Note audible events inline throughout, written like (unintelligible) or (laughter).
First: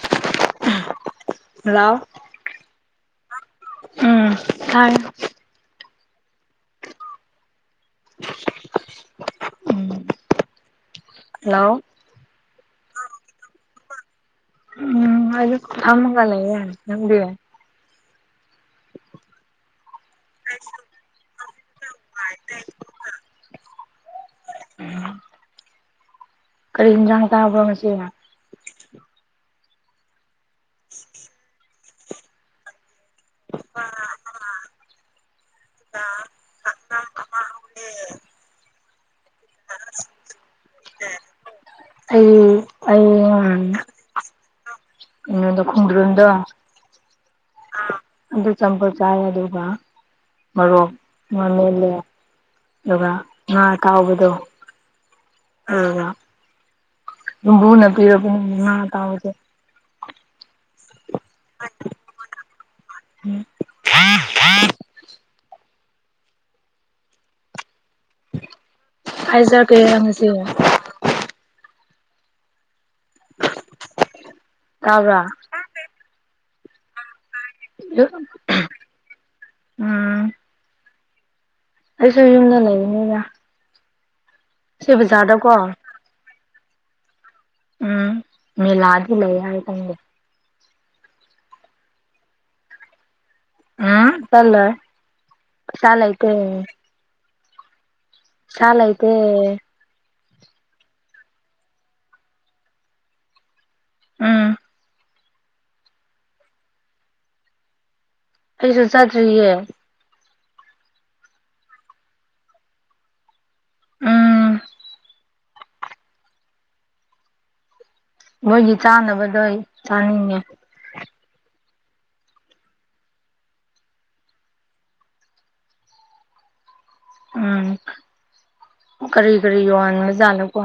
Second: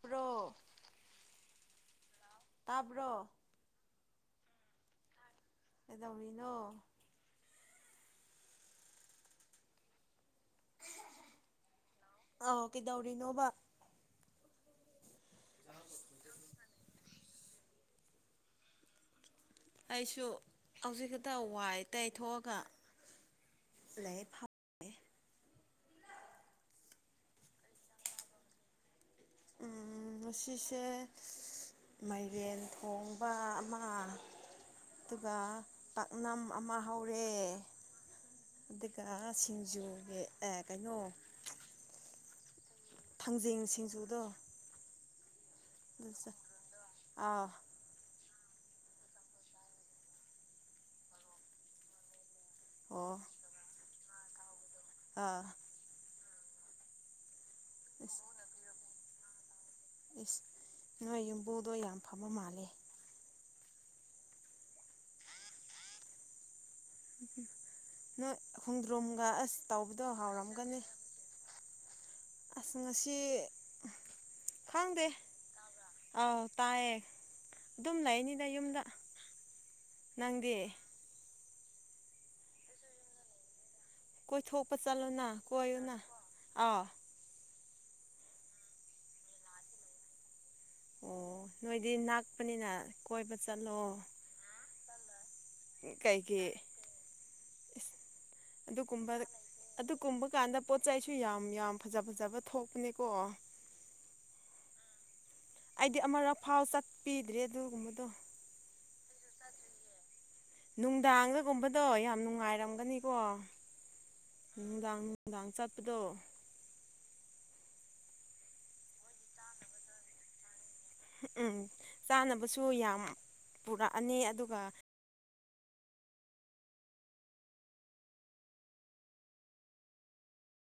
ꯄꯣꯔꯣ ꯍꯂꯥꯎꯑꯣ ꯇꯥꯕ꯭ꯔꯣ ꯎꯝ ꯊꯥꯏ ꯀꯩꯗꯧꯔꯤꯅꯣ ꯎꯝ ꯂꯥꯎꯑꯣ ꯑꯥꯎ ꯀꯩꯗꯧꯔꯤꯅꯣꯕ ꯎꯝ ꯑꯗꯨ ꯊꯃꯒꯂ ꯏꯅꯤ ꯅꯕꯤꯕ ꯑꯩꯁꯨ ꯍꯧꯖꯤꯛ ꯈꯛꯇ ꯋꯥꯏ ꯇꯩꯊꯣꯛꯑꯒ ꯂꯩꯏ ꯐ ꯎꯝ ꯀꯔꯤ ꯏꯟꯖꯥꯡ ꯆꯕꯔꯣ ꯉꯁꯤꯅ ꯉꯁꯤꯁꯦ ꯃꯥꯏꯔꯦꯟ ꯍꯣꯡꯕ ꯑꯃ ꯑꯗꯨꯒ ꯄꯥꯛꯅꯝ ꯑꯃ ꯍꯧꯔꯦ ꯀ ꯁꯤꯡꯖꯨ ꯑꯦ ꯀꯩꯅꯣ ꯑꯩ ꯑꯩ ꯊꯥꯡꯖꯤꯡ ꯁꯤꯡꯖꯨꯗꯣ ꯀꯩꯅꯣꯗꯣ ꯈꯣꯡ ꯗꯔꯨꯝ ꯗꯣ ꯑꯥ ꯑꯗꯨ ꯆꯝꯑꯣꯐꯨꯠ ꯆꯥꯏ ꯑꯗꯨꯒ ꯃꯣꯔꯣꯛ ꯃꯦꯠꯂꯦ ꯑꯗꯨꯒ ꯑꯣ ꯉꯥ ꯑꯇꯥꯎꯕꯗꯣ ꯑꯥ ꯀꯔꯤꯔꯥ ꯌꯨꯝꯕꯨ ꯅ ꯏꯁ ꯄꯤꯔꯛꯄꯅꯦ ꯉꯥ ꯑꯇꯧꯕꯁꯦ ꯏꯁ ꯅꯣꯏ ꯌꯨꯝꯕꯨꯗꯣ ꯌꯥꯝ ꯐꯕ ꯃꯥꯜꯂꯦ ꯍꯥ (unintelligible) ꯎꯝ ꯅꯣꯏ ꯍꯣꯡꯗ꯭ꯔꯣꯝꯒ ꯑꯁ ꯍꯥꯏꯖꯔꯛꯀꯦꯔꯥ ꯇꯧꯕꯗꯣ ꯉꯁꯤ ꯍꯥꯎꯔꯝꯒꯅꯤ ꯑꯁ ꯉꯁꯤ ꯈꯪꯗꯦ ꯇꯥꯕ꯭ꯔꯥ ꯑꯥꯎ ꯇꯥꯏꯌꯦ ꯑꯗꯨꯝ ꯂꯩꯅꯤꯗ ꯌꯨꯝꯗ ꯎꯝ ꯅꯪꯗꯤ ꯑꯩꯁꯨ ꯌꯨꯝꯗ ꯂꯩꯕꯅꯦꯗꯥ ꯀꯣꯏ ꯊꯣꯛꯄ ꯆꯠꯂꯨꯅ ꯀꯣꯏꯌꯨꯅ ꯑꯥꯎ ꯎꯝ ꯃꯤꯂꯥꯗꯤ ꯂꯩ ꯍꯥꯌꯦ ꯈꯪꯗꯦ ꯑꯣ ꯅꯣꯏꯗꯤ ꯅꯛꯄꯅꯤꯅ ꯀꯣꯏꯕ ꯆꯠꯂꯣ ꯎꯝ ꯆꯠꯂꯣꯏ ꯄꯩꯁꯥ ꯂꯩꯇꯦ ꯀꯩꯒꯤ ꯄꯩꯁꯥ ꯑꯗꯨꯒꯨꯝꯕ ꯂꯩꯇꯦ ꯑꯗꯨꯝ ꯀꯨꯝꯕ ꯀꯥꯟꯗ ꯄꯣꯠ ꯆꯩꯁꯨ ꯌꯥꯝ ꯌꯥꯝ ꯐꯖ ꯐꯖꯕ ꯊꯣꯛꯄꯅꯦꯀꯣ ꯎꯝ ꯑꯩꯗꯤ ꯑꯃꯔꯛ ꯐꯥꯎ ꯆꯠꯄꯤꯗ꯭ꯔꯦ ꯑꯗꯨꯒꯨꯝꯕꯗꯣ ꯑꯩꯁꯨ ꯆꯠꯇ꯭ꯔꯤꯌꯦ ꯅꯨꯡꯗꯥꯡꯒꯒꯨꯝꯕꯗꯣ ꯌꯥꯝ ꯅꯨꯡꯉꯥꯏꯔꯝꯒꯅꯤꯀꯣ ꯎꯝ ꯅꯨꯡꯗꯥꯡ ꯅꯨꯡꯗꯥꯥꯡ ꯆꯠꯄꯗꯣ ꯃꯣꯏꯒꯤ ꯆꯥꯅꯕꯗꯣ ꯑꯩ ꯆꯥꯅꯤꯡꯉꯦ ꯝ ꯎꯝ ꯆꯥꯅꯕꯁꯨ ꯌꯥꯝ ꯄꯨꯔꯛꯑꯅꯤ ꯑꯗꯨꯒ ꯎꯝ ꯀꯔꯤ ꯀꯔꯤ ꯌꯣꯟꯕ ꯖꯠ ꯅꯣ ꯀꯣ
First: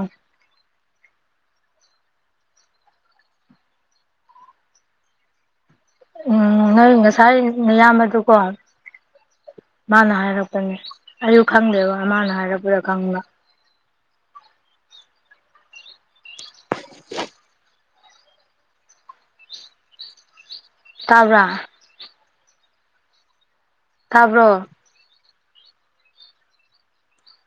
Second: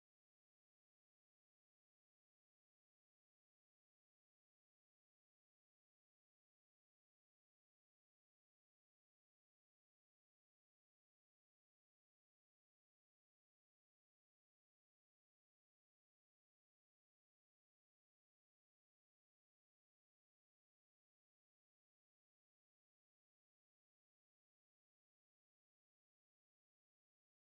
ꯎꯝ ꯅꯣꯏ ꯉꯁꯥꯏ ꯃꯌꯥꯝꯕ ꯑꯗꯨꯀꯣ ꯃꯥꯅ ꯍꯥꯏꯔꯛꯄꯅꯦ ꯑꯩꯌꯨ ꯈꯪꯗꯦꯕ ꯃꯥꯅ ꯍꯥꯏꯔꯛꯄꯗ ꯈꯪꯕ ꯇꯥꯕ꯭ꯔꯥ ꯇꯥꯕ꯭ꯔꯣ